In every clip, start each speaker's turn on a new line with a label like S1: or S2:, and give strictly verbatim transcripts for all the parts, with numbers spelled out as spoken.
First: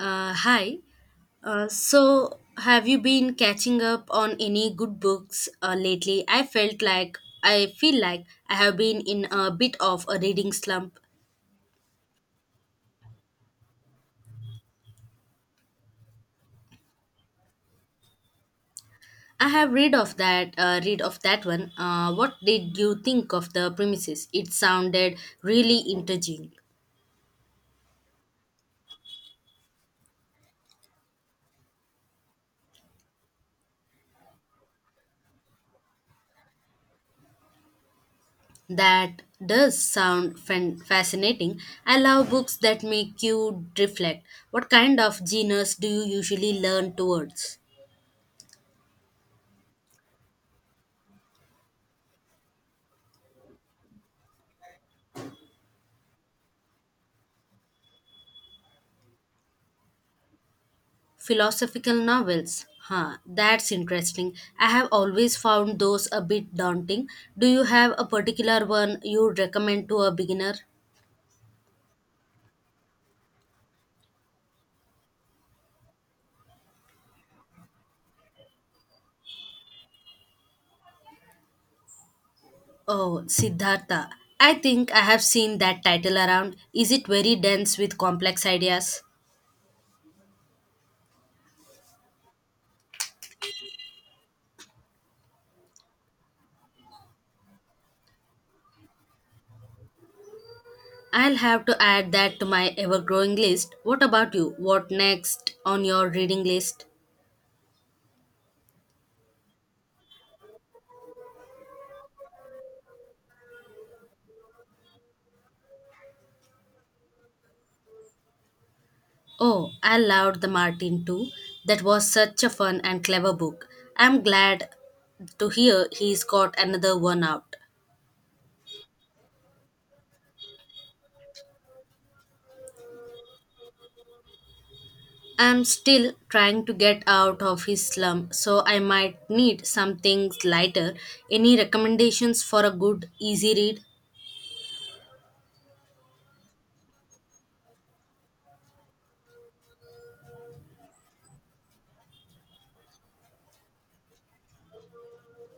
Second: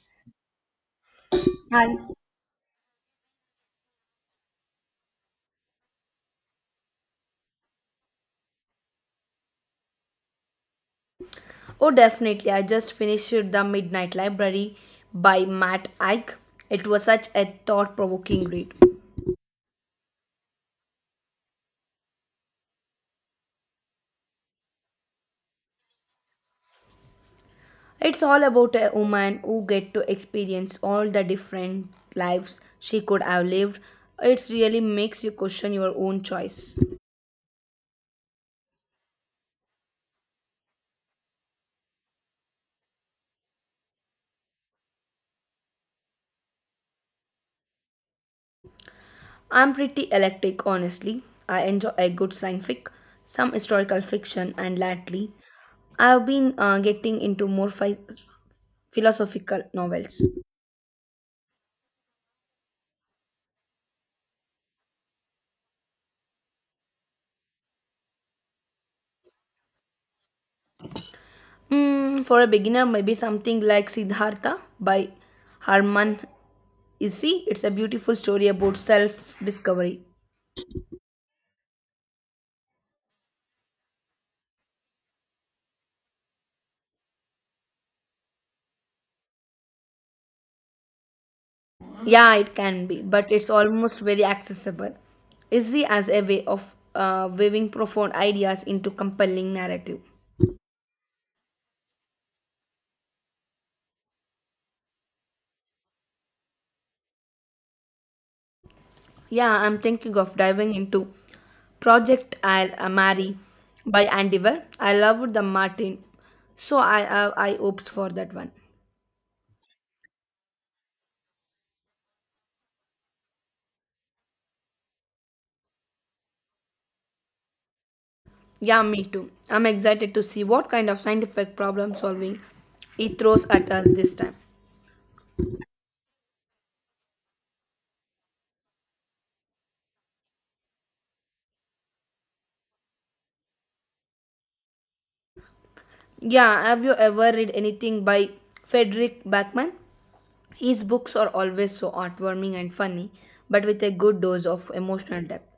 S1: Uh, hi. Uh,
S2: And
S1: so, have you been catching up on any good books uh, lately? I felt like I feel like I have been in a bit of a reading slump.
S2: oh, definitely, I just finished The Midnight Library by Matt Ike. It was such a thought provoking read.
S1: I have read of that. Uh, read of that one. Uh, what did you think of the premises? It sounded really intriguing.
S2: It's all about a woman who get to experience all the different lives she could have lived. It really makes you question your own choice.
S1: That does sound fan- fascinating. I love books that make you reflect. What kind of genres do you usually learn towards?
S2: I'm pretty eclectic, honestly. I enjoy a good science fic, some historical fiction, and lately, I've been uh, getting into more phi- philosophical novels.
S1: Philosophical novels. Huh, that's interesting. I have always found those a bit daunting. Do you have a particular one you would recommend to a beginner?
S2: Mm, for a beginner, maybe something like Siddhartha by Harman Isi. It's a beautiful story about self discovery.
S1: Oh, Siddhartha. I think I have seen that title around. Is it very dense with complex ideas?
S2: Yeah, it can be, but it's almost very accessible. Isi as a way of uh, weaving profound ideas into compelling narrative.
S1: I'll have to add that to my ever growing list. What about you? What next on your reading list?
S2: Yeah, I'm thinking of diving into Project I'll uh, Marry by Andy Weir. I loved the Martin, so I uh, I opts for that one.
S1: Oh, I loved The Martin too. That was such a fun and clever book. I'm glad to hear he's got another one out.
S2: Yeah, me too. I'm excited to see what kind of scientific problem solving it throws at us this time.
S1: I'm still trying to get out of his slum, so I might need something lighter. Any recommendations for a good, easy read?
S2: Yeah, have you ever read anything by Frederick Backman? His books are always so heartwarming and funny, but with a good dose of emotional depth.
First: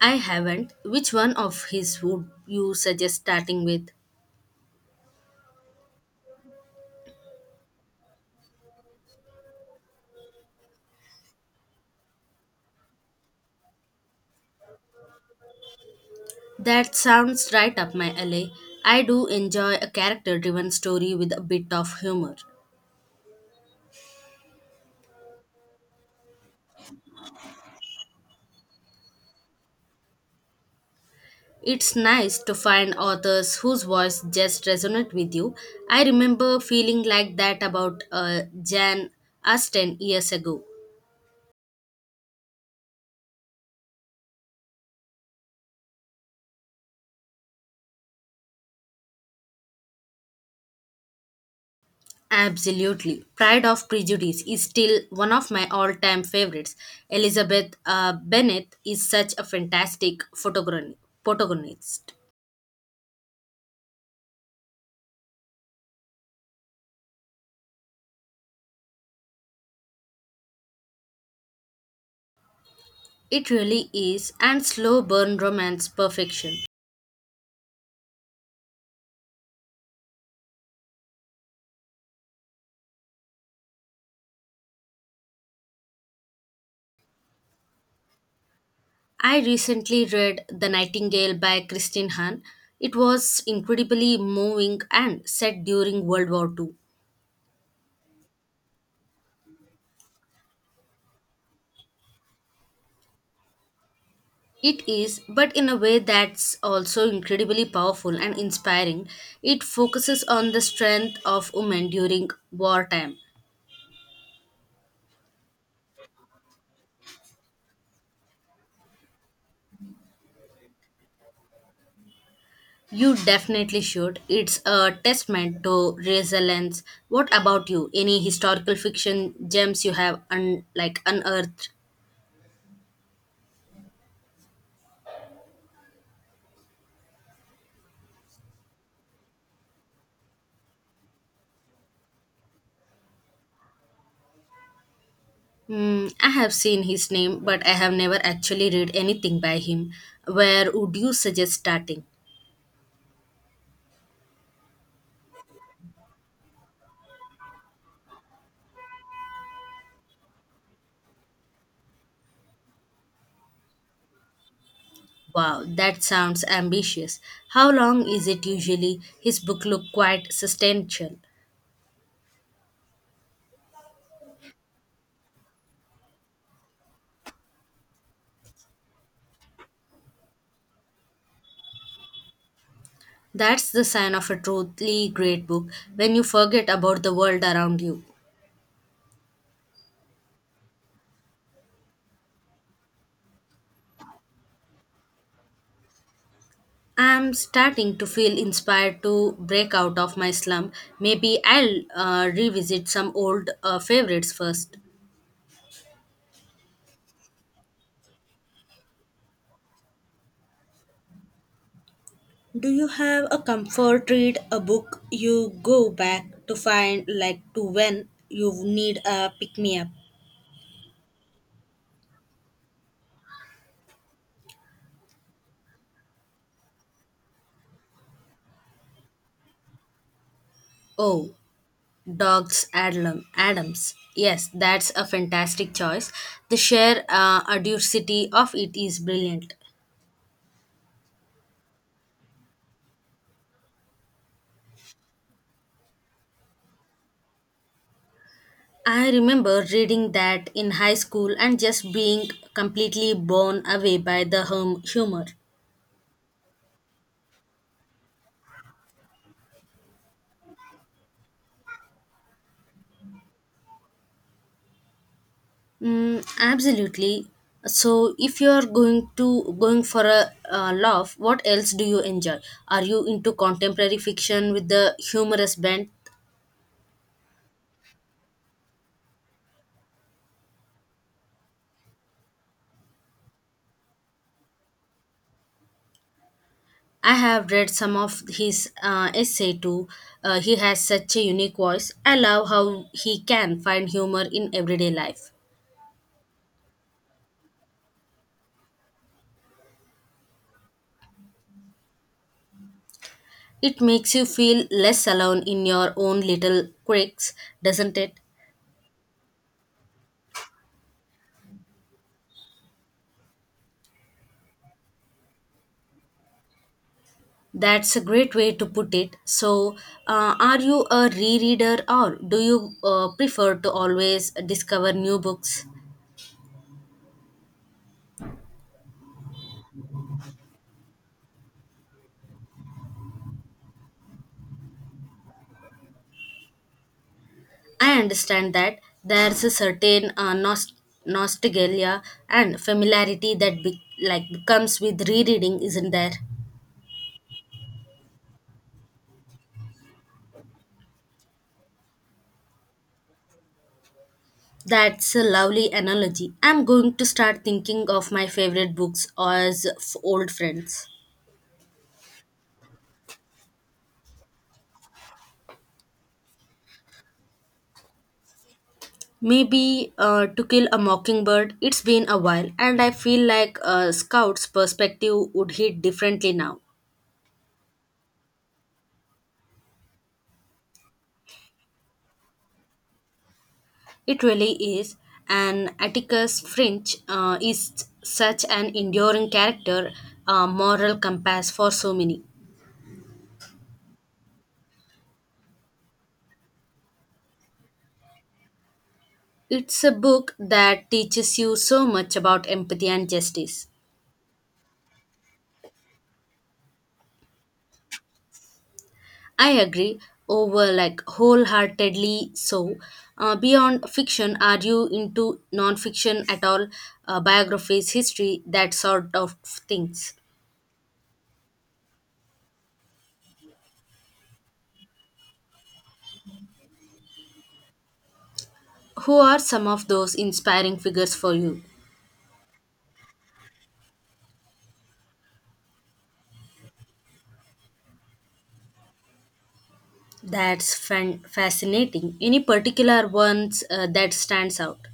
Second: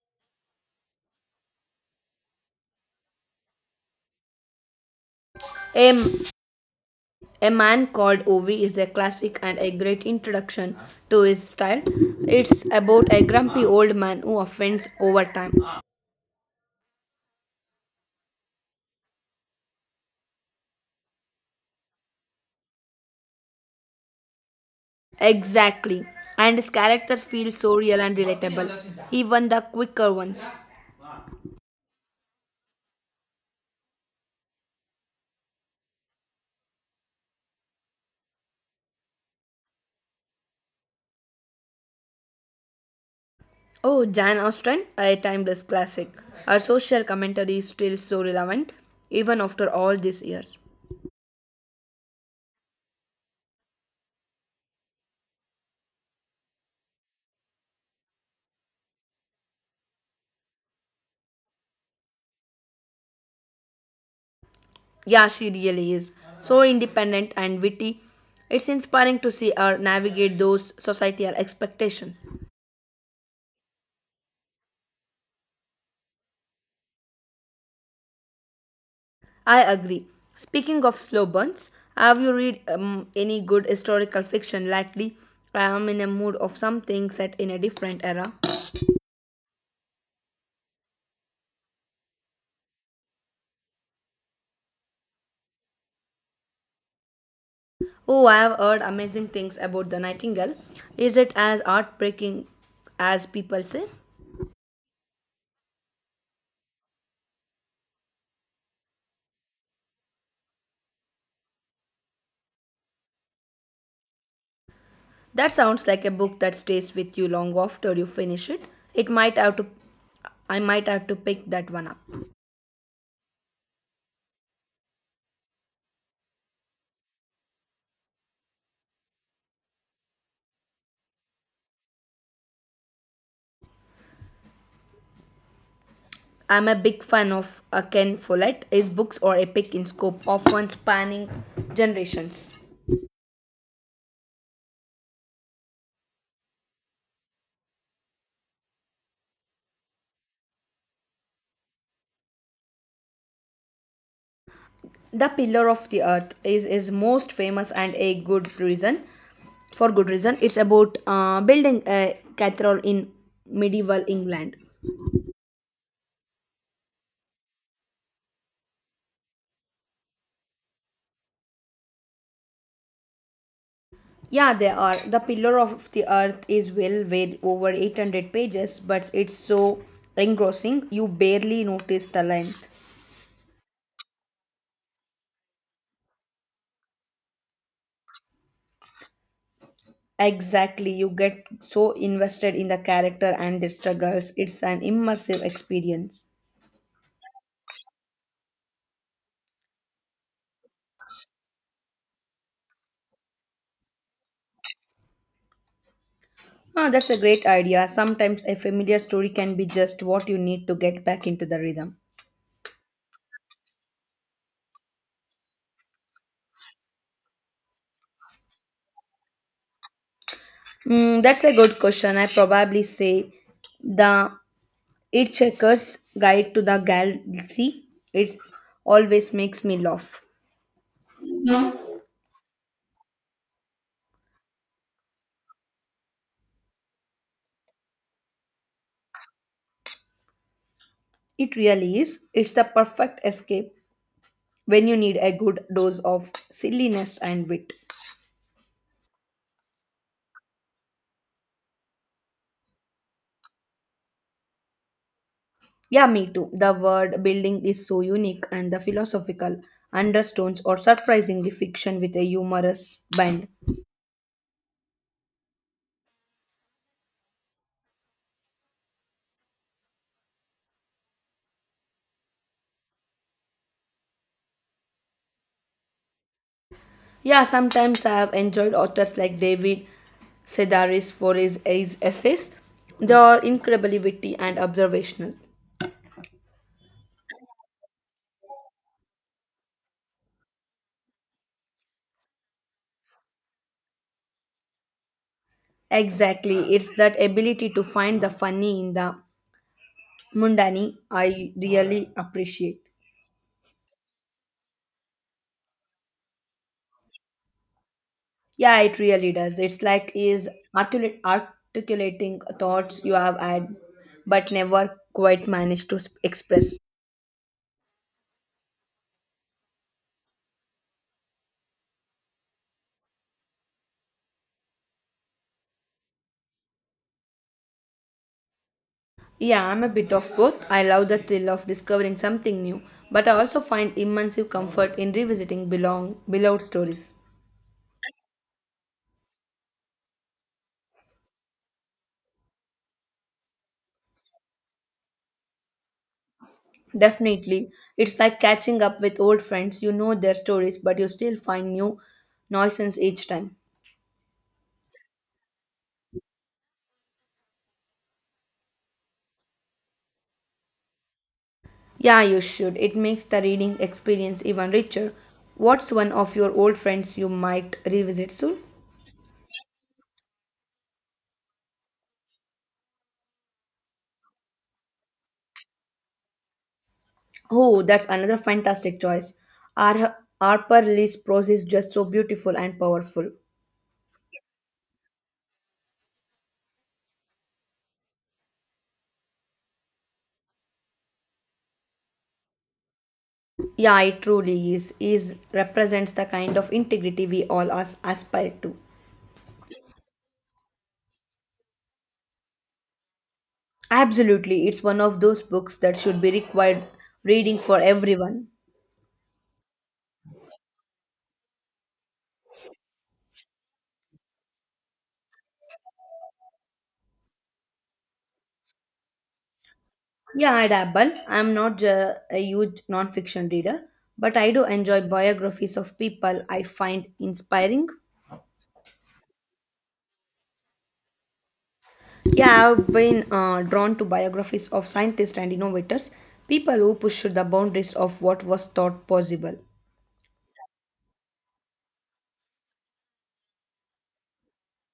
S1: I haven't. Which one of his would you suggest starting with?
S2: A, a Man Called Ovi is a classic and a great introduction to his style. It's about a grumpy old man who offends over time.
S1: That sounds right up my alley. I do enjoy a character driven story with a bit of humor.
S2: Exactly. And his characters feel so real and relatable, even the quicker ones.
S1: It's nice to find authors whose voice just resonates with you. I remember feeling like that about uh, Jan Austen years ago.
S2: Oh, Jan Austen, a timeless classic. Her social commentary is still so relevant, even after all these years.
S1: Absolutely. Pride of Prejudice is still one of my all time favorites. Elizabeth uh, Bennet is such a fantastic photogron- protagonist.
S2: Yeah, she really is. So independent and witty. It's inspiring to see her navigate those societal expectations.
S1: It really is, and slow burn romance perfection.
S2: I agree. Speaking of slow burns, have you read um, any good historical fiction lately? I am in a mood of something set in a different era.
S1: I recently read The Nightingale by Christine Hahn. It was incredibly moving and set during World War two.
S2: Oh, I have heard amazing things about the Nightingale. Is it as heartbreaking as people say?
S1: It is, but in a way that's also incredibly powerful and inspiring. It focuses on the strength of women during wartime.
S2: That sounds like a book that stays with you long after you finish it. It might have to I might have to pick that one up.
S1: You definitely should. It's a testament to resilience. What about you? Any historical fiction gems you have un- like unearthed?
S2: I'm a big fan of uh, Ken Follett. His books are epic in scope, often spanning generations.
S1: Hmm, I have seen his name, but I have never actually read anything by him. Where would you suggest starting?
S2: The Pillar of the Earth is his most famous and a good reason for good reason. It's about uh, building a cathedral in medieval England.
S1: Wow, that sounds ambitious. How long is it usually? His book look quite substantial.
S2: Yeah, there are. The Pillar of the Earth is well weighed over eight hundred pages, but it's so engrossing you barely notice the length.
S1: That's the sign of a truly great book when you forget about the world around you.
S2: Exactly, you get so invested in the character and their struggles. It's an immersive experience.
S1: I'm starting to feel inspired to break out of my slump. Maybe I'll uh, revisit some old uh, favorites first.
S2: Ah, that's a great idea. Sometimes a familiar story can be just what you need to get back into the rhythm.
S1: Do you have a comfort read, a book you go back to find, like to when you need a pick me up?
S2: Mm, that's a good question. I probably say the It Checkers Guide to the Galaxy. It's always makes me laugh.
S1: Oh, Dogs Adlam Adams. Yes, that's a fantastic choice. The sheer uh, audacity of it is brilliant.
S2: It really is. It's the perfect escape when you need a good dose of silliness and wit.
S1: I remember reading that in high school and just being completely blown away by the hum- humor.
S2: Yeah, me too. The word building is so unique, and the philosophical undertones are surprisingly fiction with a humorous bend.
S1: Mm, absolutely. So, if you're going to going for a uh, laugh, what else do you enjoy? Are you into contemporary fiction with the humorous bent?
S2: Yeah, sometimes I have enjoyed authors like David Sedaris for his, his essays. They are incredibly witty and observational.
S1: I have read some of his uh, essay too. Uh, he has such a unique voice. I love how he can find humor in everyday life.
S2: Exactly, it's that ability to find the funny in the mundane I really appreciate.
S1: It makes you feel less alone in your own little quirks, doesn't it?
S2: Yeah, it really does. It's like is articulate, articulating thoughts you have had but never quite managed to s- express.
S1: That's a great way to put it. So, uh, are you a rereader or do you uh, prefer to always discover new books?
S2: Yeah, I'm a bit of both. I love the thrill of discovering something new, but I also find immense comfort in revisiting belong beloved stories.
S1: I understand that there's a certain uh, nost- nostalgia and familiarity that be- like comes with rereading, isn't there?
S2: Definitely, it's like catching up with old friends. You know their stories, but you still find new nuisance each time.
S1: That's a lovely analogy. I'm going to start thinking of my favorite books as f- old friends.
S2: Yeah, you should. It makes the reading experience even richer. What's one of your old friends you might revisit soon?
S1: Maybe uh, To Kill a Mockingbird, it's been a while, and I feel like a scout's perspective would hit differently now.
S2: Oh, that's another fantastic choice. Ar- Harper Lee's prose is just so beautiful and powerful.
S1: It really is, and Atticus Finch uh, is such an enduring character, a moral compass for so many.
S2: Yeah, it truly is. Is represents the kind of integrity we all as- aspire to.
S1: It's a book that teaches you so much about empathy and justice.
S2: Absolutely, it's one of those books that should be required reading for everyone.
S1: I agree over like wholeheartedly so. Uh, beyond fiction, are you into non-fiction at all? Uh, biographies, history, that sort of things.
S2: Yeah, I dabble. I'm not ju- a huge nonfiction reader, but I do enjoy biographies of people I find inspiring.
S1: Who are some of those inspiring figures for you?
S2: Yeah, I've been uh, drawn to biographies of scientists and innovators, people who pushed the boundaries of what was thought possible.
S1: That's fan- fascinating. Any particular ones uh, that stands out?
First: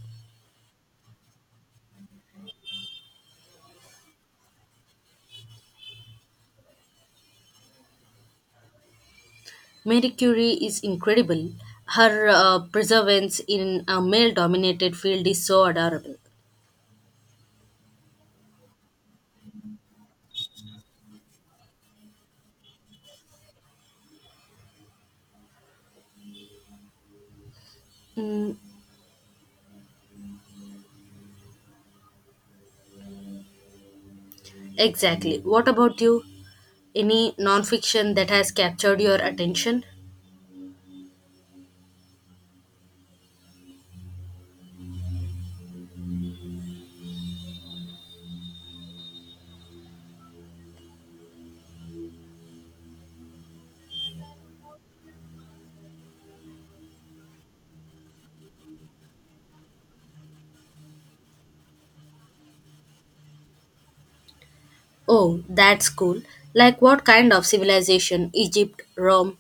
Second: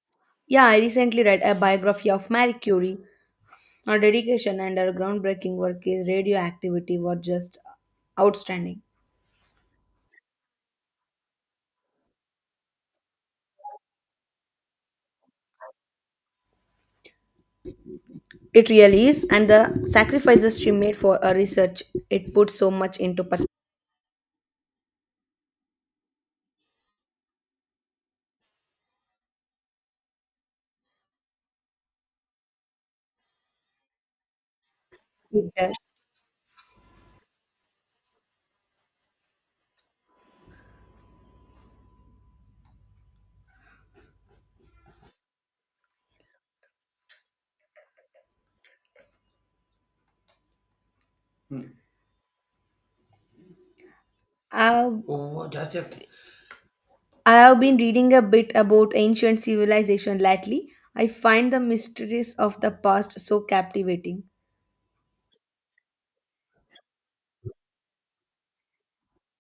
S2: Yeah, I recently read a biography of Marie Curie. Her dedication and her groundbreaking work in radioactivity were just outstanding.
S1: Marie Curie is incredible. Her uh, perseverance in a male-dominated field is so adorable.
S2: It really is, and the sacrifices she made for her research, it puts so much into
S1: Mm, exactly. What
S2: perspective.
S1: about you? Any nonfiction that has captured your attention?
S2: I've, Oh, just a I have been reading a bit about ancient civilization lately. I find the mysteries of the past so captivating.
S1: Oh, that's cool. Like what kind of civilization? Egypt, Rome?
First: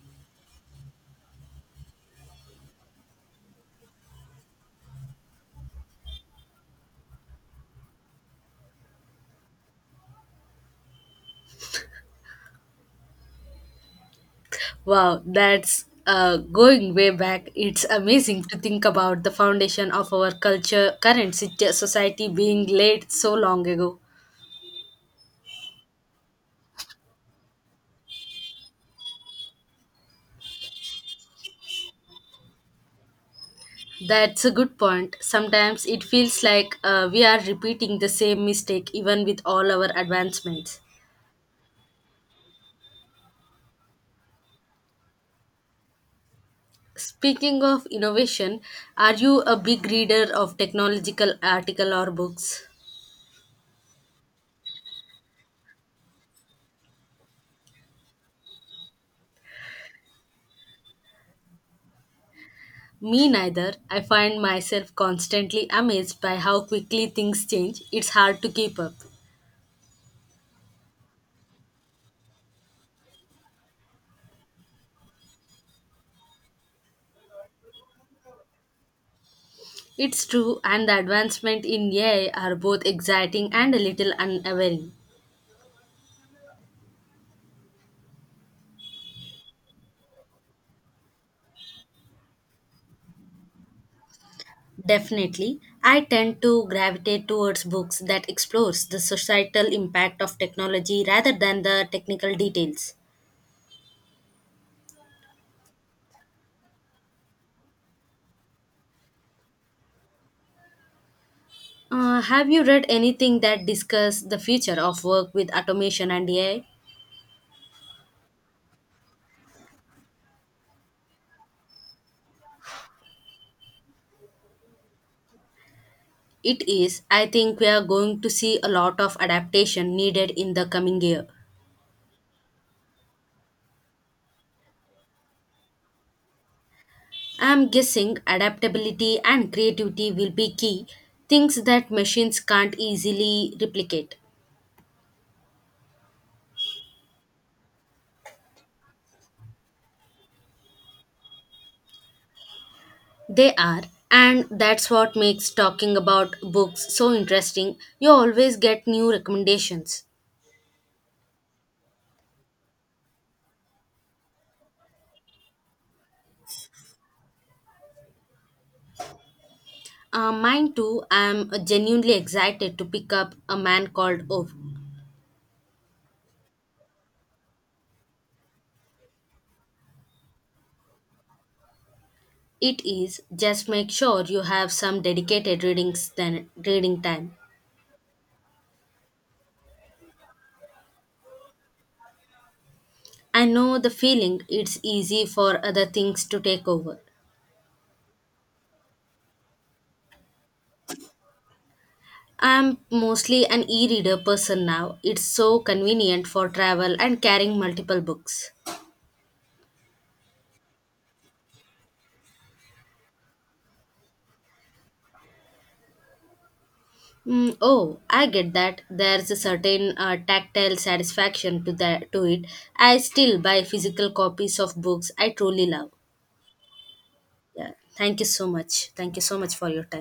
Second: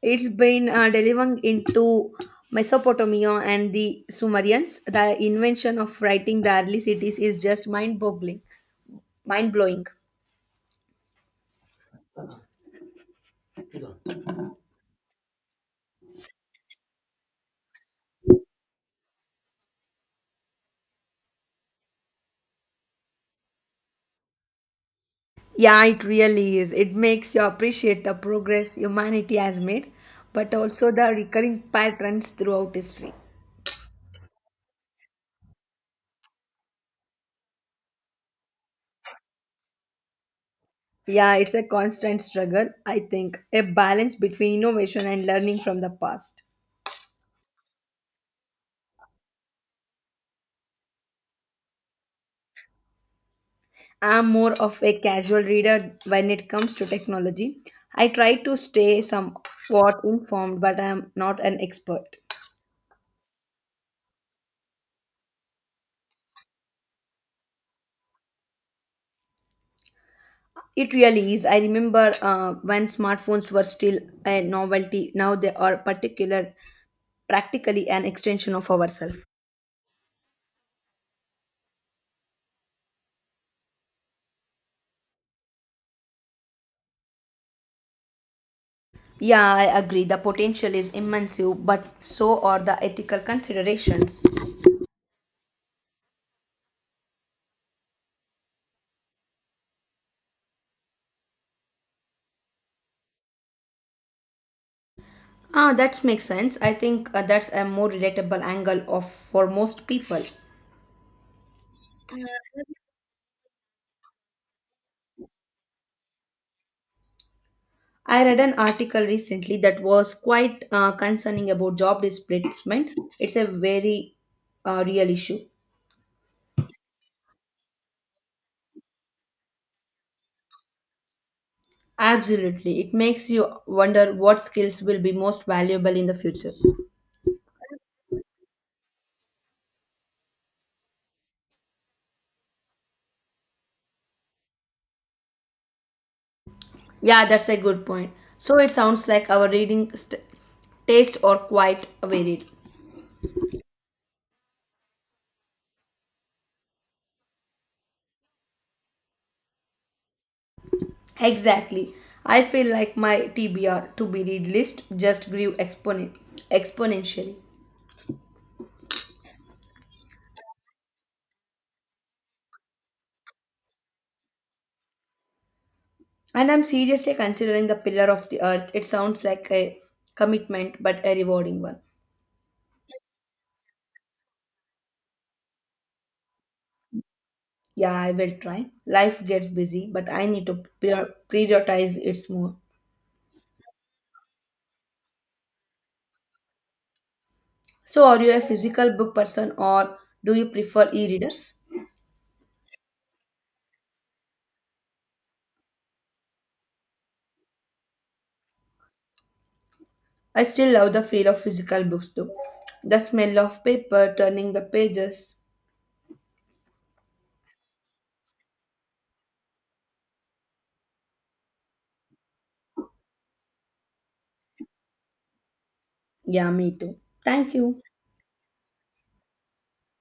S2: It's been uh, delving into Mesopotamia and the Sumerians. The invention of writing the early cities is just mind-boggling, mind-blowing.
S1: Wow, that's uh, going way back. It's amazing to think about the foundation of our culture, current sit- society being laid so long ago.
S2: Yeah, it really is. It makes you appreciate the progress humanity has made, but also the recurring patterns throughout history.
S1: That's a good point. Sometimes it feels like uh, we are repeating the same mistake even with all our advancements.
S2: Yeah, it's a constant struggle, I think. A balance between innovation and learning from the past.
S1: Speaking of innovation, are you a big reader of technological article or books?
S2: I'm more of a casual reader when it comes to technology. I try to stay somewhat informed, but I'm not an expert.
S1: Me neither. I find myself constantly amazed by how quickly things change. It's hard to keep up.
S2: It really is. I remember uh, when smartphones were still a novelty, now they are particular, practically an extension of ourselves.
S1: It's true, and the advancement in A I are both exciting and a little unnerving.
S2: Yeah, I agree. The potential is immense, but so are the ethical considerations.
S1: Definitely, I tend to gravitate towards books that explores the societal impact of technology rather than the technical details.
S2: Ah, that makes sense. I think uh, that's a more relatable angle of for most people.
S1: Uh, have you read anything that discuss the future of work with automation and A I?
S2: I read an article recently that was quite uh, concerning about job displacement. It's a very uh, real issue.
S1: It is, I think we are going to see a lot of adaptation needed in the coming year.
S2: Absolutely. It makes you wonder what skills will be most valuable in the future.
S1: I am guessing adaptability and creativity will be key, things that machines can't easily replicate.
S2: Yeah, that's a good point. So it sounds like our reading st- taste are quite varied.
S1: They are, and that's what makes talking about books so interesting. You always get new recommendations.
S2: Exactly. I feel like my T B R to be read list just grew exponent exponentially.
S1: Uh, mine too, I am genuinely excited to pick up A Man Called Ove.
S2: And I'm seriously considering the pillar of the earth. It sounds like a commitment but a rewarding one.
S1: It is just make sure you have some dedicated readings than reading time.
S2: Yeah, I will try. Life gets busy, but I need to prior- prioritize it more.
S1: I know the feeling it's easy for other things to take over.
S2: So, are you a physical book person or do you prefer e readers?
S1: I'm mostly an e-reader person now. It's so convenient for travel and carrying multiple books.
S2: I still love the feel of physical books though. The smell of paper, turning the pages.
S1: Mm, oh, I get that. There's a certain uh, tactile satisfaction to that to it. I still buy physical copies of books I truly love.
S2: Yeah, me too. Thank
S1: Yeah.
S2: you.
S1: Thank you so much. Thank you so much for your time.